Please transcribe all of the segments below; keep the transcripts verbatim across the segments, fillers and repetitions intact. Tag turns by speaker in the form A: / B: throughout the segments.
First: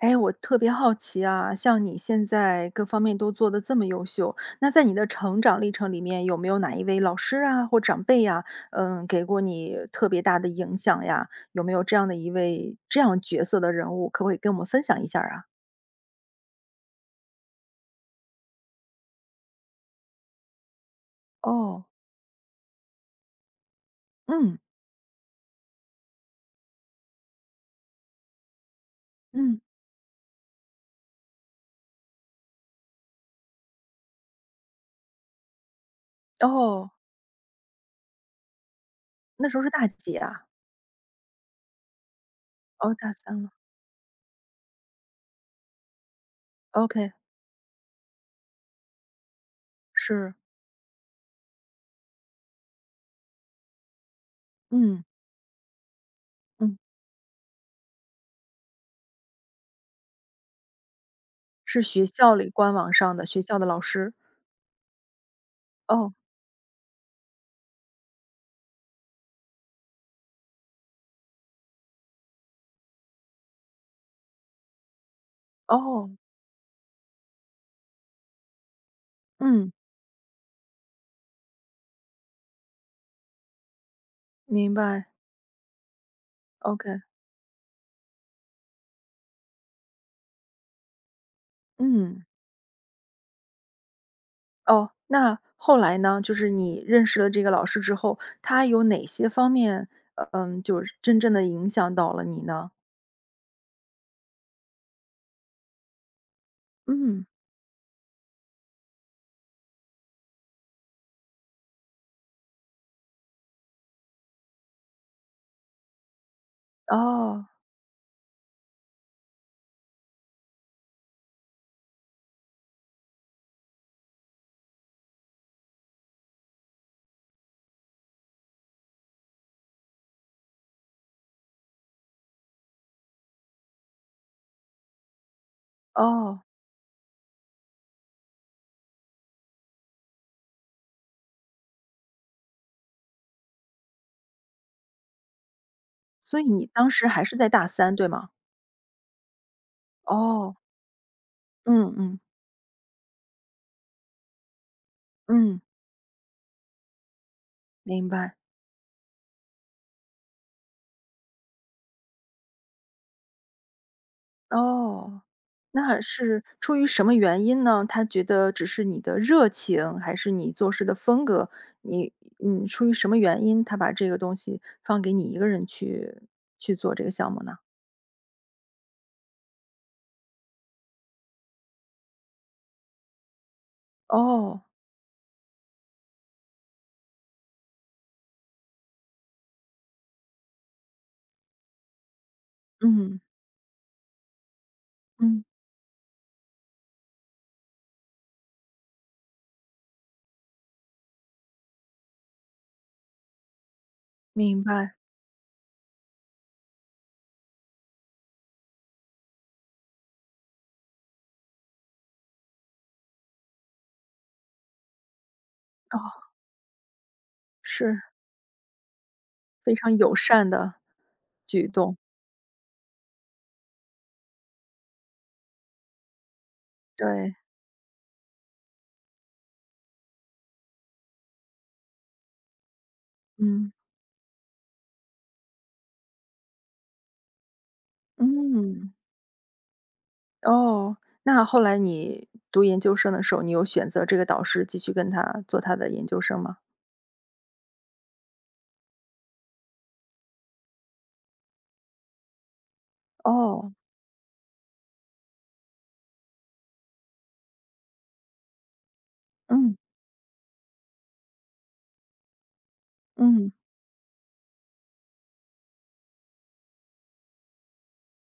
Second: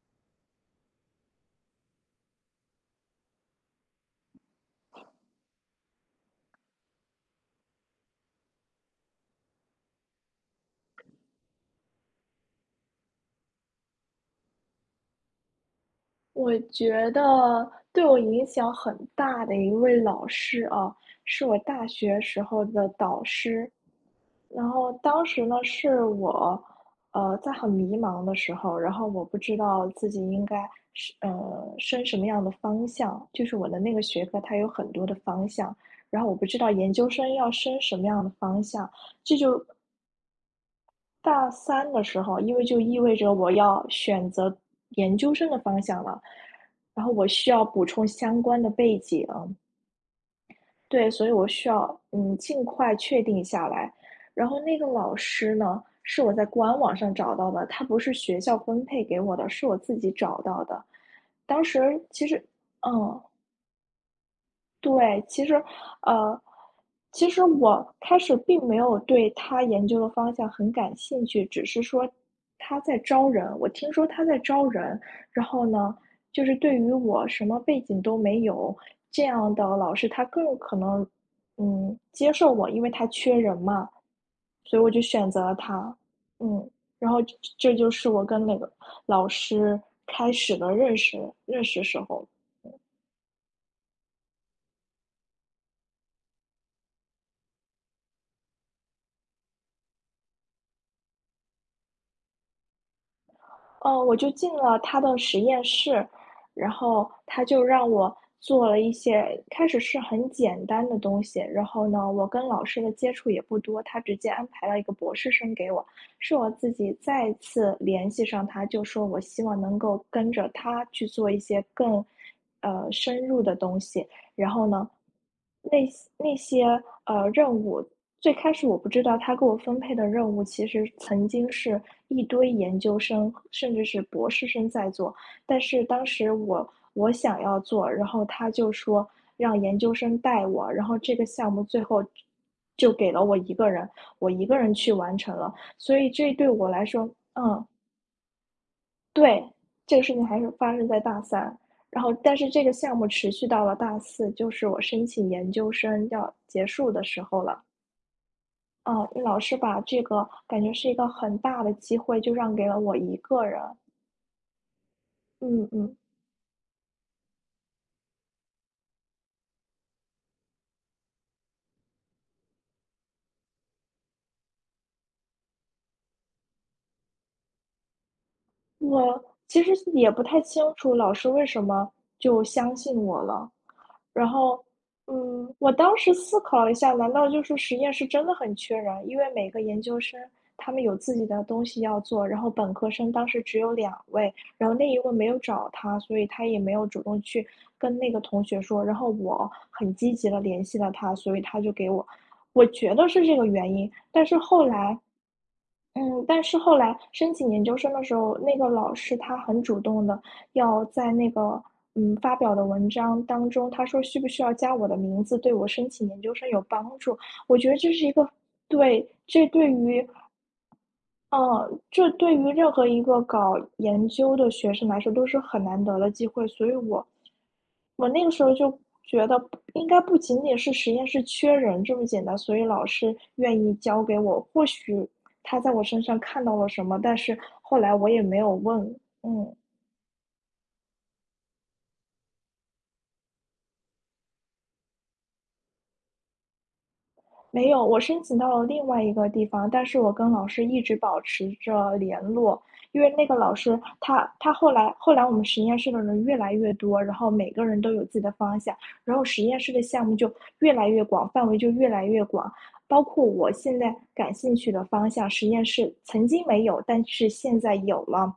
A: 哎，我特别好奇啊，像你现在各方面都做得这么优秀，那在你的成长历程里面，有没有哪一位老师啊或长辈呀，嗯，给过你特别大的影响呀？有没有这样的一位这样角色的人物，可不可以跟我们分享一下儿啊？
B: 我觉得对我影响很大的一位老师啊，是我
A: 哦，
B: 大学时候的导师。
A: 嗯
B: 然后当时呢，是我，呃，在很迷茫的时候，然后我不知
A: 嗯，
B: 道自己应该是呃升什么样的方向，就是我的那个学科它有很多的方向，然后我不知道
A: 哦，
B: 研究生要升什么样的方向，这
A: 那时候
B: 就
A: 是大几啊？
B: 大三的时候，因为就
A: 哦，
B: 意
A: 大
B: 味着
A: 三了
B: 我要选择研究生的方向了，然后
A: ，OK，
B: 我需要补充相关的背景，
A: 是，
B: 对，所以我需要嗯尽快确定下来。然后那个
A: 嗯
B: 老师呢，是我在
A: 嗯，
B: 官网上找到的，他不是学校分配给我的，是我自己找到的。当
A: 是
B: 时
A: 学
B: 其
A: 校
B: 实，
A: 里官网上
B: 嗯，
A: 的学校的老师，
B: 对，其实，
A: 哦
B: 呃，其实我开始并没有对他研究的方向很感兴趣，只是说他在招人，我听说他在招人，然后呢，
A: 哦，
B: 就是对于我什么背景都没有这样的
A: 嗯，
B: 老师，他更可能，嗯，接受我，因为他缺人嘛，
A: 明
B: 所以我就
A: 白
B: 选择了他，嗯，
A: ，OK，
B: 然后这这就是我跟那个老师开始的认识认识时
A: 嗯。
B: 候。
A: 哦，那后来呢？就是你认识了这个老师之后，他有哪些方面，呃嗯，就是真正的影响到了你呢？
B: 哦，我就进了他的实验室，然后
A: 嗯。
B: 他就让我做了一些开始是很简单的东西，然后呢，我跟老师的接触也不多，他直接安排了一个博士生给我，是我自己再
A: 哦，
B: 次联系上他，就说我希望能够跟着他去做一些更，呃，深入的东西，然后呢，那些那些呃任务，最开始我不知道他给我分配的任务，其实曾经是一堆研究生甚至是博士生在做，但是当时
A: 哦，
B: 我我想要做，然后他就说让研究生带我，然后这个项目最后就给了我一个人，我一个人去完成了，所以这
A: 所以
B: 对
A: 你
B: 我来
A: 当时
B: 说，
A: 还是在
B: 嗯，
A: 大三，对吗？
B: 对，这个事情还是
A: 哦，
B: 发生在大三，
A: 嗯
B: 然后
A: 嗯
B: 但是这个项目持续到了大四，就是我申请研
A: 嗯，
B: 究生要结束的时候了。
A: 明白。
B: 嗯，老师把这个感觉是一个很大的机会，就让给了我一个人。
A: 哦，
B: 嗯嗯。
A: 那是出于什么原因呢？他觉得只是你的热情，还是你做事的风格？你嗯，出于什么原因，他把这个东西放给你一个人去去做这个项目呢？
B: 我其实也不太清楚老师为什么就相信我了。然
A: 哦。
B: 后，嗯，我当时思考了一下，难道就是实验室真的很缺人？因为每个研究生他们有自己的东西要做，然后本科生
A: 嗯，
B: 当时只有两位，然后那一位没有
A: 嗯，
B: 找他，所以他也没有主动去跟那个同学说。然后我很积极的联系了他，所以他就给我，我觉得是这个原因。但是
A: 明
B: 后
A: 白，
B: 来嗯，但是后来申请研究生的时候，那个老师他很主动的要在那个，嗯，发表的文章当中，他说需不需要加我的名字，对我申请研
A: 哦，
B: 究生有帮助。我觉得这
A: 是，
B: 是一个，对，这对
A: 非常
B: 于
A: 友善的举
B: 哦，
A: 动，
B: 这对于任何一个搞研究的学生来说都是很难得的机会，所以我
A: 对，
B: 我那个时候就觉得应该不仅仅是实验室缺人这么简单，所以老师愿
A: 嗯，
B: 意教给我，或许他在我身上看到了什么，但是后来我也没有
A: 嗯，
B: 问，嗯。
A: 哦，那后来你读研究生的时候，你有选择这个导师继续跟他做他的研究生吗？
B: 没有，我申请到了另外一个地方，但是我跟老师一直保持着联络，因为那个老
A: 哦，
B: 师他他后来后来我们实验室的人越来越多，然后每个人都有自己的方向，然后实验室
A: 嗯，
B: 的项目就越来越广，范围就越来越广，包括
A: 嗯，
B: 我现在感兴趣的方向，实验室曾经没有，但是现在有了。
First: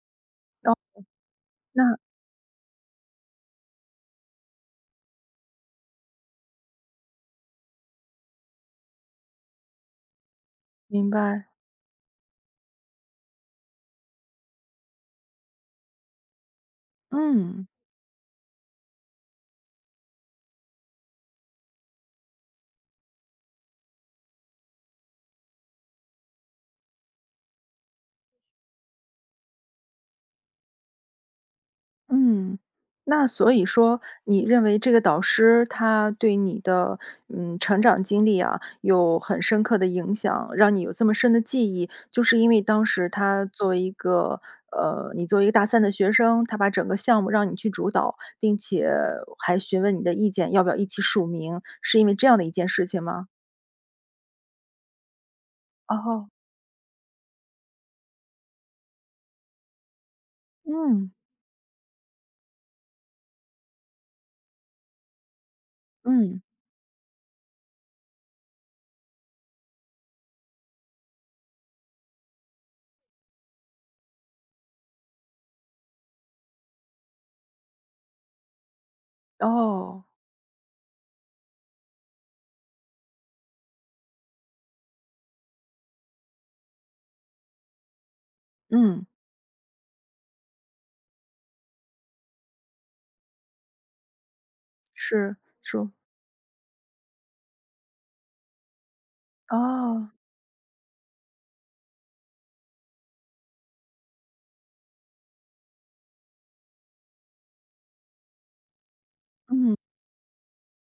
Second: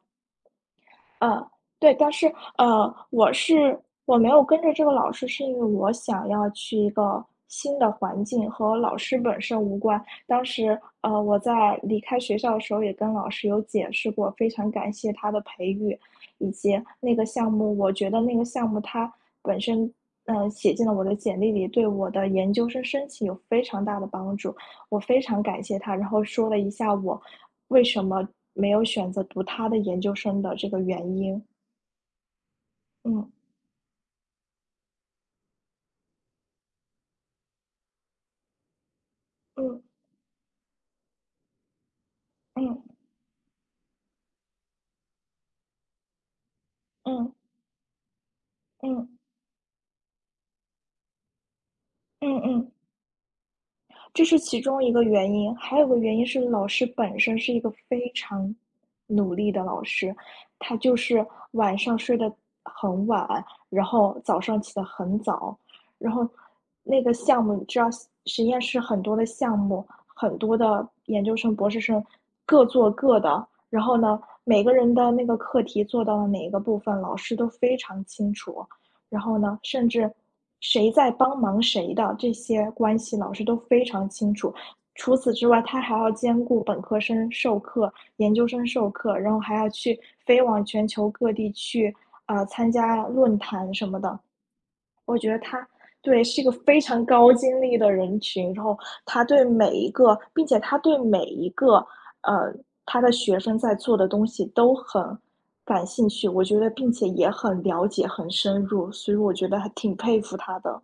A: 哦，
B: 嗯，对，
A: 那
B: 但是，呃，我是我没有跟着这个老师，是因为我想要去一个新的环境，和老师本身无关。当时，
A: 明
B: 呃，我
A: 白，
B: 在离开学校的时候也跟老师有解释过，非常感谢他的培育，以及那个项
A: 嗯。
B: 目，我觉得那个项目它本身，嗯写进了我的简历里，对我的研究生申请有非常大的帮助，我非常感谢他。然后说了一下我为什么没有选择读他的研究生的这个原因。
A: 嗯，那
B: 嗯
A: 所以说，你认为这个导师他对你的嗯成长经历啊，有很深刻
B: 嗯
A: 的影响，让你有这么深的记忆，就是因为
B: 嗯
A: 当时他作为一个呃，你作为一个大三的学生，他把整个项目
B: 嗯
A: 让你去主导，并且
B: 嗯
A: 还询问你的意见，要不要一起署名，是因为这
B: 嗯
A: 样的一件
B: 嗯。
A: 事情吗？
B: 这是其中一个原因，还有个原因
A: 哦，
B: 是老师本身是一个非常努力的老师，他就
A: 嗯
B: 是晚上睡得很晚，然后早上起得很早，然后
A: 嗯，
B: 那个项目你知道实验室很多的项目，很多的研究生、博士生各做各的，然后呢，每个人的那个课题做到了哪一个部分，老师都非常清楚，然后呢，甚
A: 哦，
B: 至谁在帮忙谁的这些关系，老师都非常清楚。除此之外，他还要兼顾本科生授课、研究生授
A: 嗯，
B: 课，然后还要去飞往全球各地去啊、呃参加论坛什么的。我觉
A: 是
B: 得他
A: 说
B: 对，是一个非常高精力的人群，然后他对每一
A: 哦，
B: 个并且他对每一个，呃，他的学生在做的东西都很感兴趣，我觉得并且也很了解、很深入，所以我觉得还
A: 嗯。
B: 挺佩服他的。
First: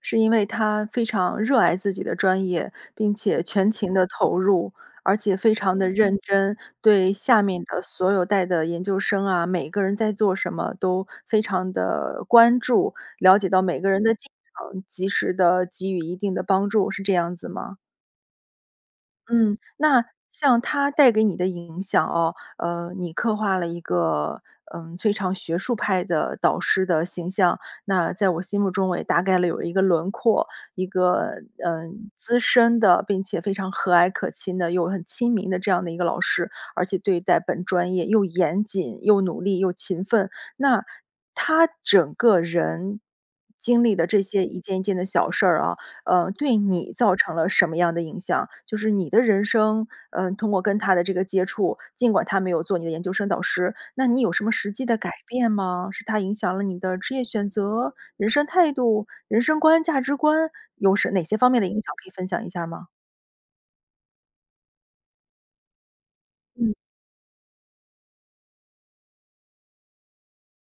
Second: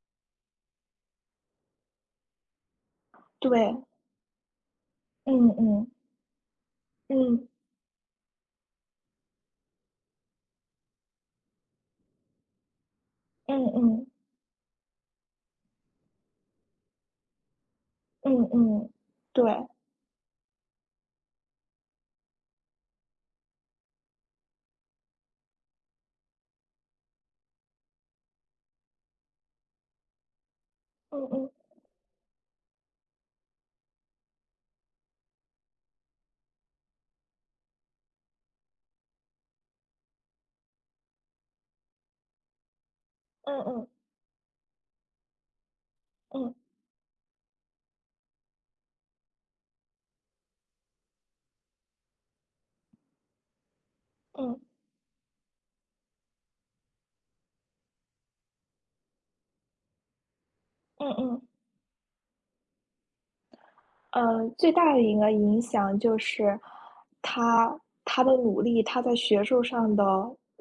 A: 是因为他非常热爱自己的专业，并且全
B: 对，
A: 情的投入，而且
B: 嗯
A: 非常的
B: 嗯，
A: 认嗯真，对下
B: 嗯，
A: 面的所有带的研究生啊，每个人在做什么都非常的关注，了解到
B: 嗯
A: 每个人
B: 嗯，
A: 的进程，及时的给予一定的帮助，是这样子吗？
B: 嗯嗯，嗯对，
A: 嗯，那像他带给你的影响哦，呃，你刻画了一个，嗯，非常学术派的导师的形象，那在我心目中我也大概了有一个轮廓，一
B: 嗯
A: 个，
B: 嗯，
A: 嗯，资深的，并且非常和蔼可亲的，又很亲民的这样的一个老师，而且对待本专业又严谨、又努力、又勤奋。那他整个人
B: 嗯
A: 经
B: 嗯，
A: 历的这些一件一件的小事儿啊，呃，
B: 嗯
A: 对你造成了什么样的影响？就是你的人生，嗯、通过跟他的这个接触，尽管他没有做你的研究生导师，那你有什么
B: 嗯，
A: 实际的改变吗？是他影响了你的职业选择、人生态度、人生观、价值观，有什
B: 嗯
A: 哪些
B: 嗯。
A: 方面的影响？可以分享一下吗？
B: 呃，最大的一个影响就是
A: 嗯，
B: 他他的努力，他在学术上的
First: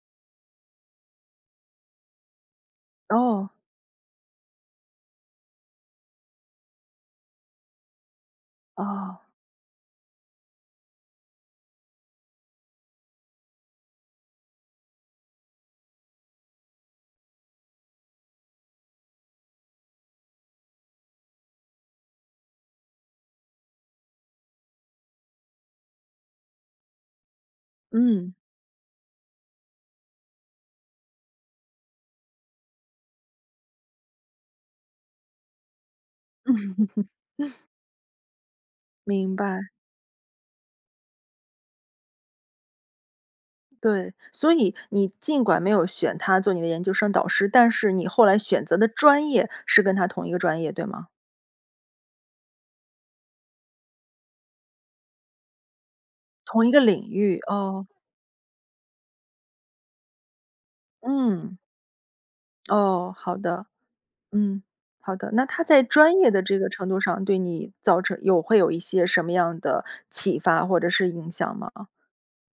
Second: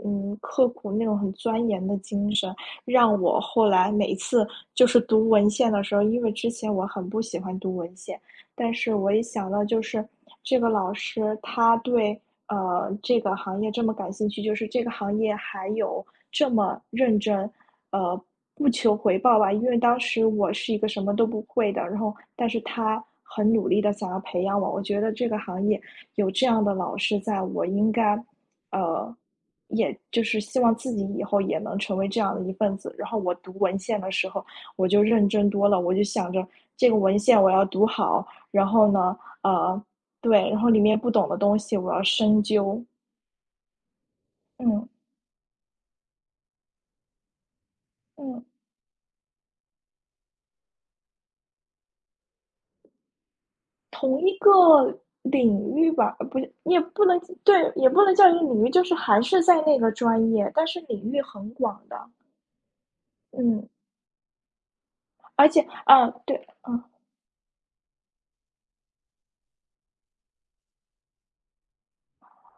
B: 嗯刻苦那种很钻研的精神，让我
A: 哦
B: 后来每次就是读文献的时候，因为之前我很不喜欢读文献，但是我
A: 哦，
B: 一想到就是这个老师他对呃，这个行业这么感兴趣，就是这个行业还有这么认真，呃，不求回报吧。因为当时我是一个什么都不会的，然后但是他很努力的想要培养我。我觉得这个行业有这样的老师在，我应该，
A: 嗯
B: 呃，也就是希望自己以后也能成为这样的一份子。然后我读文献的时候，我就认真多了，我就想着
A: 嗯，
B: 这个文献我要读好，然后呢，
A: 明白。
B: 呃。对，然后里面不懂的东西我要深究。
A: 对，所以
B: 嗯
A: 你尽管没有选他做你的研究生导师，但是你后来
B: 嗯，
A: 选择的专业是跟他同一个专业，对吗？
B: 同一个领域吧，呃不是，
A: 同一
B: 也
A: 个
B: 不
A: 领
B: 能，
A: 域
B: 对，
A: 哦。
B: 也不能叫一个领域，就是还是在那个专业，但是领域很
A: 嗯，
B: 广的。
A: 哦，好的，
B: 嗯，
A: 嗯，好的。那
B: 而且
A: 他在
B: 啊，
A: 专业的
B: 对，
A: 这个
B: 嗯。
A: 程度上对你造成有会有一些什么样的启发或者是影响吗？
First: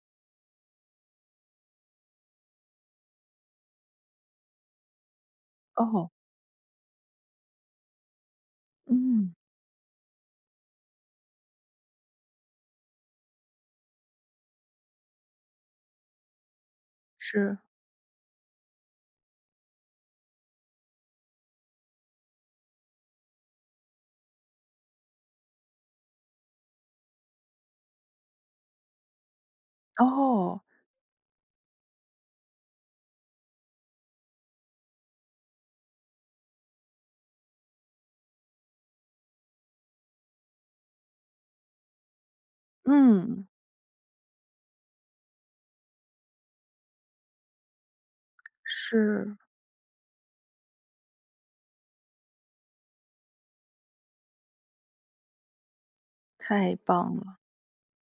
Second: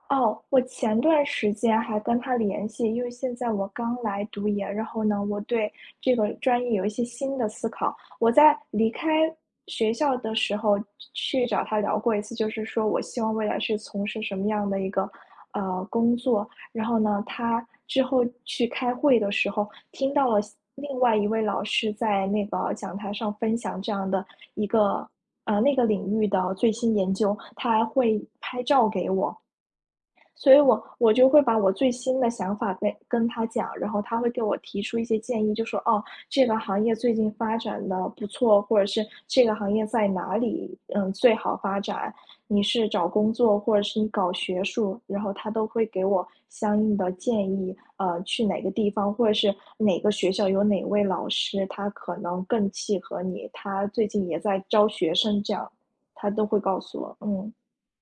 B: 哦，我前段时间还跟他联系，因为现在我刚来读研，然后呢，我对
A: 哦，
B: 这个专业有一些新的思考。我在离开
A: 嗯，
B: 学校的时候去找他聊过一次，就是说我希望未来是从事什么样的一个呃工作。然后呢，
A: 是，
B: 他之后去开会的时候，听到了另外一位老师在那个讲台上分享这样的一个呃那个领域的最新研究，他还会拍照给我。所以
A: 哦，
B: 我我就会把我最新的想法跟跟他讲，然后他会给我提出一些建议，就说："哦，这个行业最近发展的不错，或者是这个行业在哪里，嗯，最好发展。你是找工
A: 嗯，
B: 作，或者是你搞学术，然后他都会给我相应的建议，呃，去哪个地方，或者
A: 是，
B: 是哪个学校有哪位老师，他可能更契合你，他最近也在招学生，这样他都会
A: 太
B: 告诉
A: 棒
B: 我。
A: 了。
B: 嗯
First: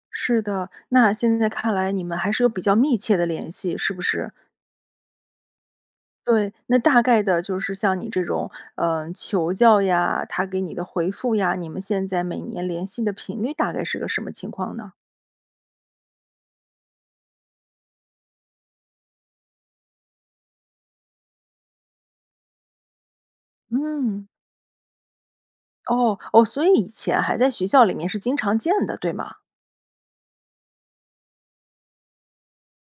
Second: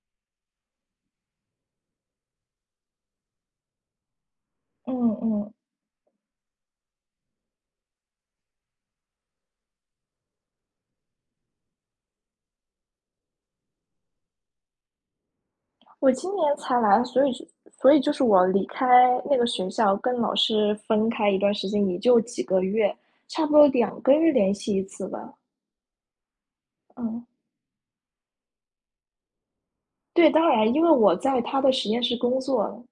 A: 是的，那现在看来你们还是有比较密切的联系，是不是？
B: 嗯嗯。
A: 对，那大概的就是像你这种，嗯，求教呀，他给你的回复呀，你们现在每年联系的频率大概是个什么情况呢？
B: 我今年才来，所以就所以就是我离开那个学校，跟老师分开一段时间，也就几个月，差不多两个
A: 嗯。
B: 月联系一次吧。
A: 哦，哦，所以以前
B: 嗯，
A: 还在学校里面是经常见的，对吗？
B: 对，当然，因为我在他的实验室工作了。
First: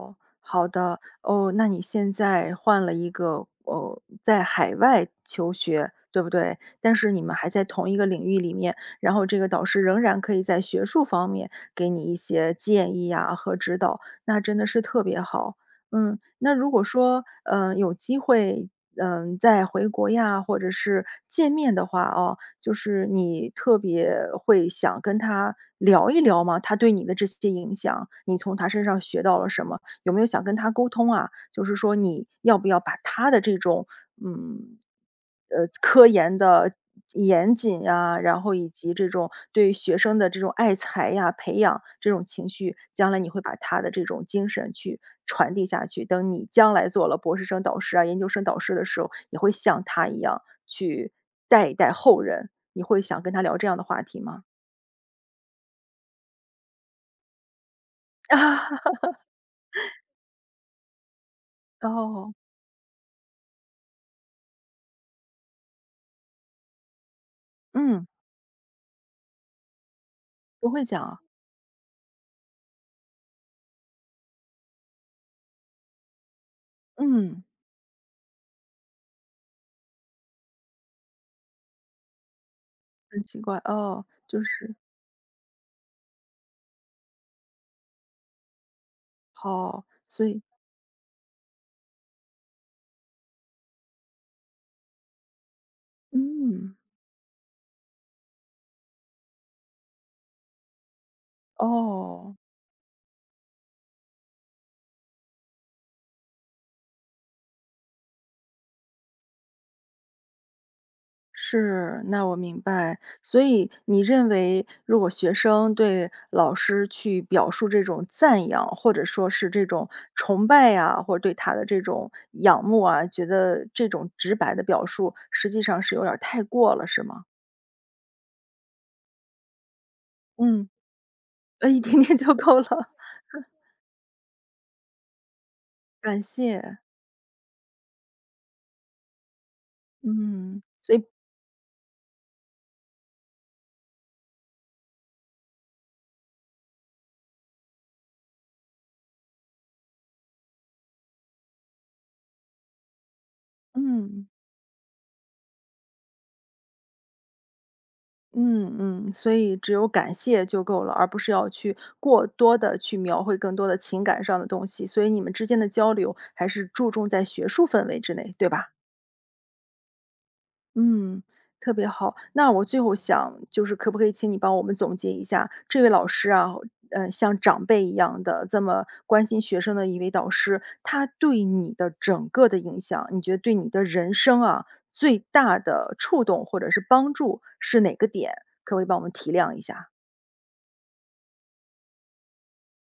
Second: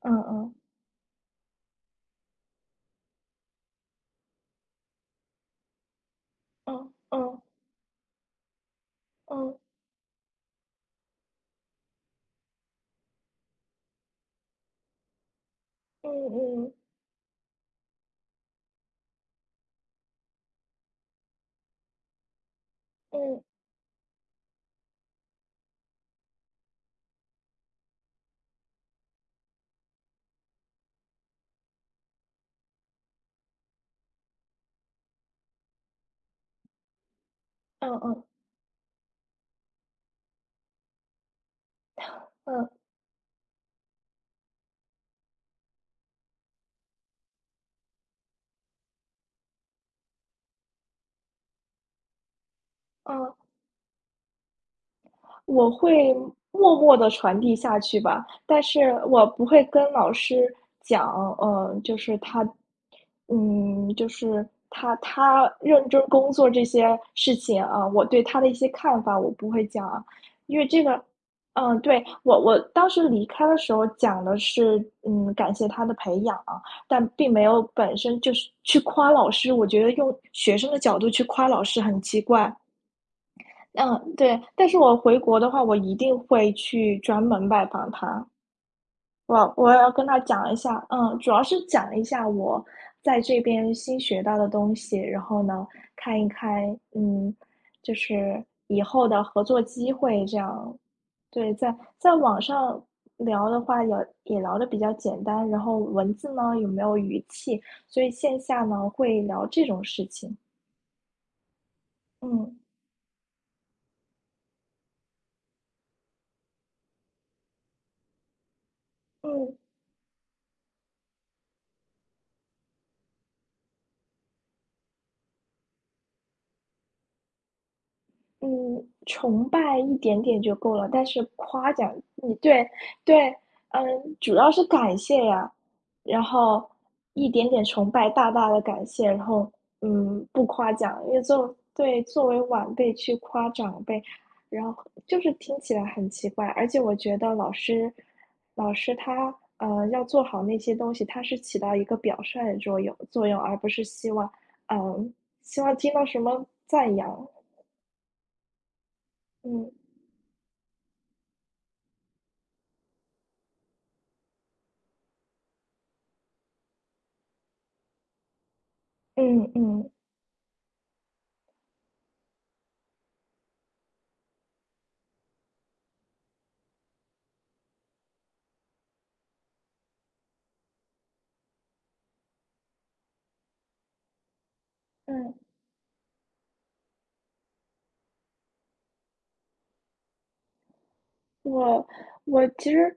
B: 嗯嗯
A: 好的。哦，那你现在换了一个，哦，在海外求学，对不对？
B: 嗯
A: 但是你们
B: 嗯
A: 还在同一个领域里面，然后这个
B: 嗯
A: 导师仍然可以在学术方面给你一些建议啊和指导，那真的是特别好。嗯，那如
B: 嗯
A: 果说，嗯有机会，嗯、再回国呀，或者是见面的话哦，就是
B: 嗯嗯
A: 你特别会想跟他聊一聊吗？他对你的这些影响，你从他身上学到了什么？有没有想跟他沟通啊？就是说你要不要把他的这种，嗯，呃，科研的严谨
B: 嗯嗯嗯嗯
A: 呀，
B: 嗯。
A: 然后以及这种对学生的这种爱才呀、培养这种情
B: 嗯
A: 绪，
B: 嗯
A: 将来你会把他的这种精神去传递下去。等你将来做了博士生导师啊、研究生导师的时候，也会像他一样去带一带后人。你会想跟他
B: 嗯。
A: 聊这样的话题吗？
B: 我会默默的传递下去吧，但
A: 啊，
B: 是我不会跟老师讲，呃，就是
A: 哦，
B: 他嗯，就是他他认真工作这些事情啊，我
A: 嗯，
B: 对他的一些看法我不会讲啊，因为
A: 不
B: 这
A: 会
B: 个
A: 讲啊
B: 嗯，对，我我当时离开的时候讲的是，嗯，感谢他的培养啊，但并
A: 嗯，
B: 没有本身就是去夸老师，我觉得用学生的角度去夸老师很奇怪。
A: 很奇怪，哦，
B: 嗯，
A: 就
B: 对，但
A: 是
B: 是我回国的话，我一定会去专门拜访他。我我
A: 哦，
B: 要跟他
A: 所以
B: 讲一下，嗯，主要是讲一下我在这边新学到的东西，然后呢，看一
A: 嗯，
B: 看，嗯，就是以后的合作机会这样。对，在在
A: 哦，
B: 网上聊的话，也也聊的比较简单，然后文字呢有没有语气，所以线下呢会聊这种事情。
A: 是，那我
B: 嗯
A: 明白。所以你认为如果学生对老师去表述这种赞扬，或者说是
B: 嗯。
A: 这种崇拜呀，或者对他的这种仰慕啊，觉得这种直白的表述实际上是有点儿太过了，是吗？
B: 嗯，崇拜一点点就
A: 嗯，
B: 够了，但是
A: 呃，
B: 夸
A: 一
B: 奖
A: 点点就
B: 你，
A: 够了，
B: 对对，嗯，主要是感谢呀，
A: 感
B: 然后
A: 谢。
B: 一点点崇拜，大大的感谢，然后嗯，不
A: 嗯，
B: 夸
A: 所
B: 奖，
A: 以
B: 因为作对作为晚辈去夸长辈，然后就是听起来很奇怪，而且我觉得老师老师他呃要做好那些东西，他是起到一个表率的作用作用，而不是希
A: 嗯，
B: 望嗯希望听到什么赞扬，
A: 嗯嗯，所以
B: 嗯。
A: 只有感谢就够了，而不是要去过多的去描绘更多的情感上的东西，所以你们之间的交流还是注重在学术氛围之内，对吧？
B: 嗯嗯
A: 嗯，特别好。那我最后想，就是可不可以请你帮我们总结一下，这位老师啊，呃，像长辈一样的这么关心学生的一位导师，他对你的整个的影响，你觉得对你的人生啊，最
B: 嗯，
A: 大的触动或者是帮助是哪个点？可不可以帮我们提亮一下？
B: 我我其实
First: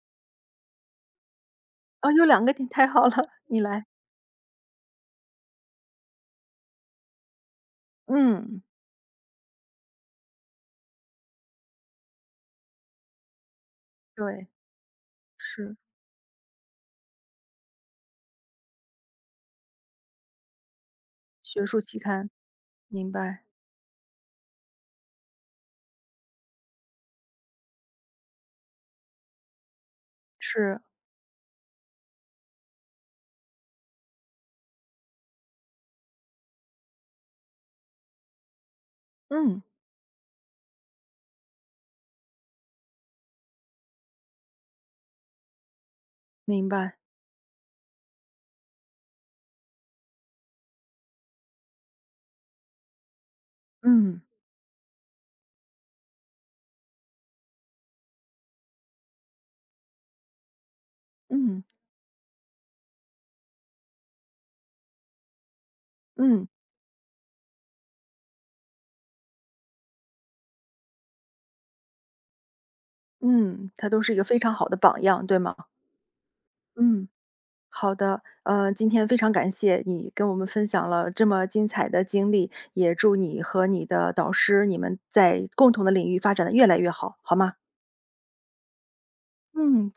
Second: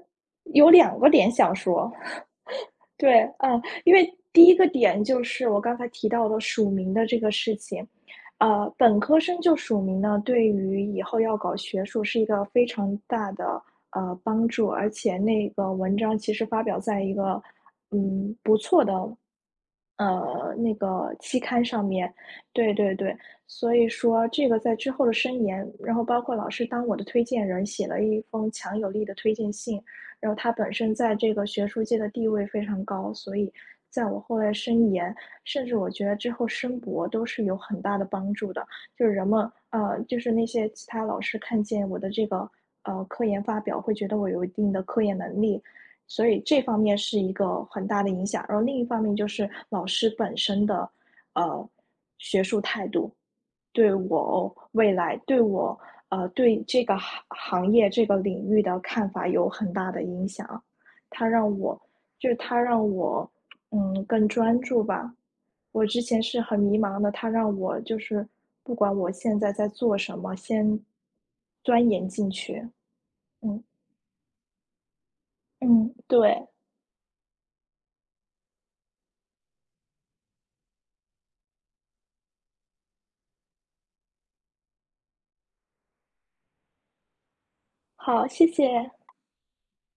B: 有两个点想说，
A: 啊，有两个点，太好了，
B: 对，
A: 你
B: 嗯，
A: 来。
B: 因为第一个点就是我刚才提到的署名的这个事情，
A: 嗯，
B: 呃，本科生就署名呢，对于以后要搞学术是一个非常大的呃
A: 对，
B: 帮助，而且那个
A: 是
B: 文章其实发表在一个嗯不错的呃那个期刊
A: 学术
B: 上
A: 期
B: 面，
A: 刊，
B: 对对
A: 明
B: 对，
A: 白，
B: 所以说这个在之后的申研，然后包括老师当我的推荐人写了一封强有力的推荐信，然后他本
A: 是，
B: 身在这个学术界的地位非常高，所以在我后来申研，甚至我觉得之后申博都是有很大的帮助的。就是人们，
A: 嗯，
B: 呃，就是那些其他老师看见我的这个呃科研发表，会觉得我有一定的科研能力，所以这
A: 明
B: 方
A: 白，
B: 面是一个很大的影响。然后另一方面就是老师本身的，呃，对
A: 嗯
B: 我未来，对我呃，对这个行行业、这个领域的看法有很大的影响。它让
A: 嗯
B: 我就是它让我，嗯，更专注吧。我之前是
A: 嗯。
B: 很迷茫的，它让我就是不管我现在在做什么，先钻研进去。嗯
A: 嗯，他都是一个非常好的榜样，对吗？
B: 嗯，对，
A: 嗯，好的，呃，今天非常感谢你跟我们分享了这么精彩的经历，也祝你和你的导师，你们在共同的领域发展的越来越好，好吗？
B: 好，谢谢。
A: 嗯，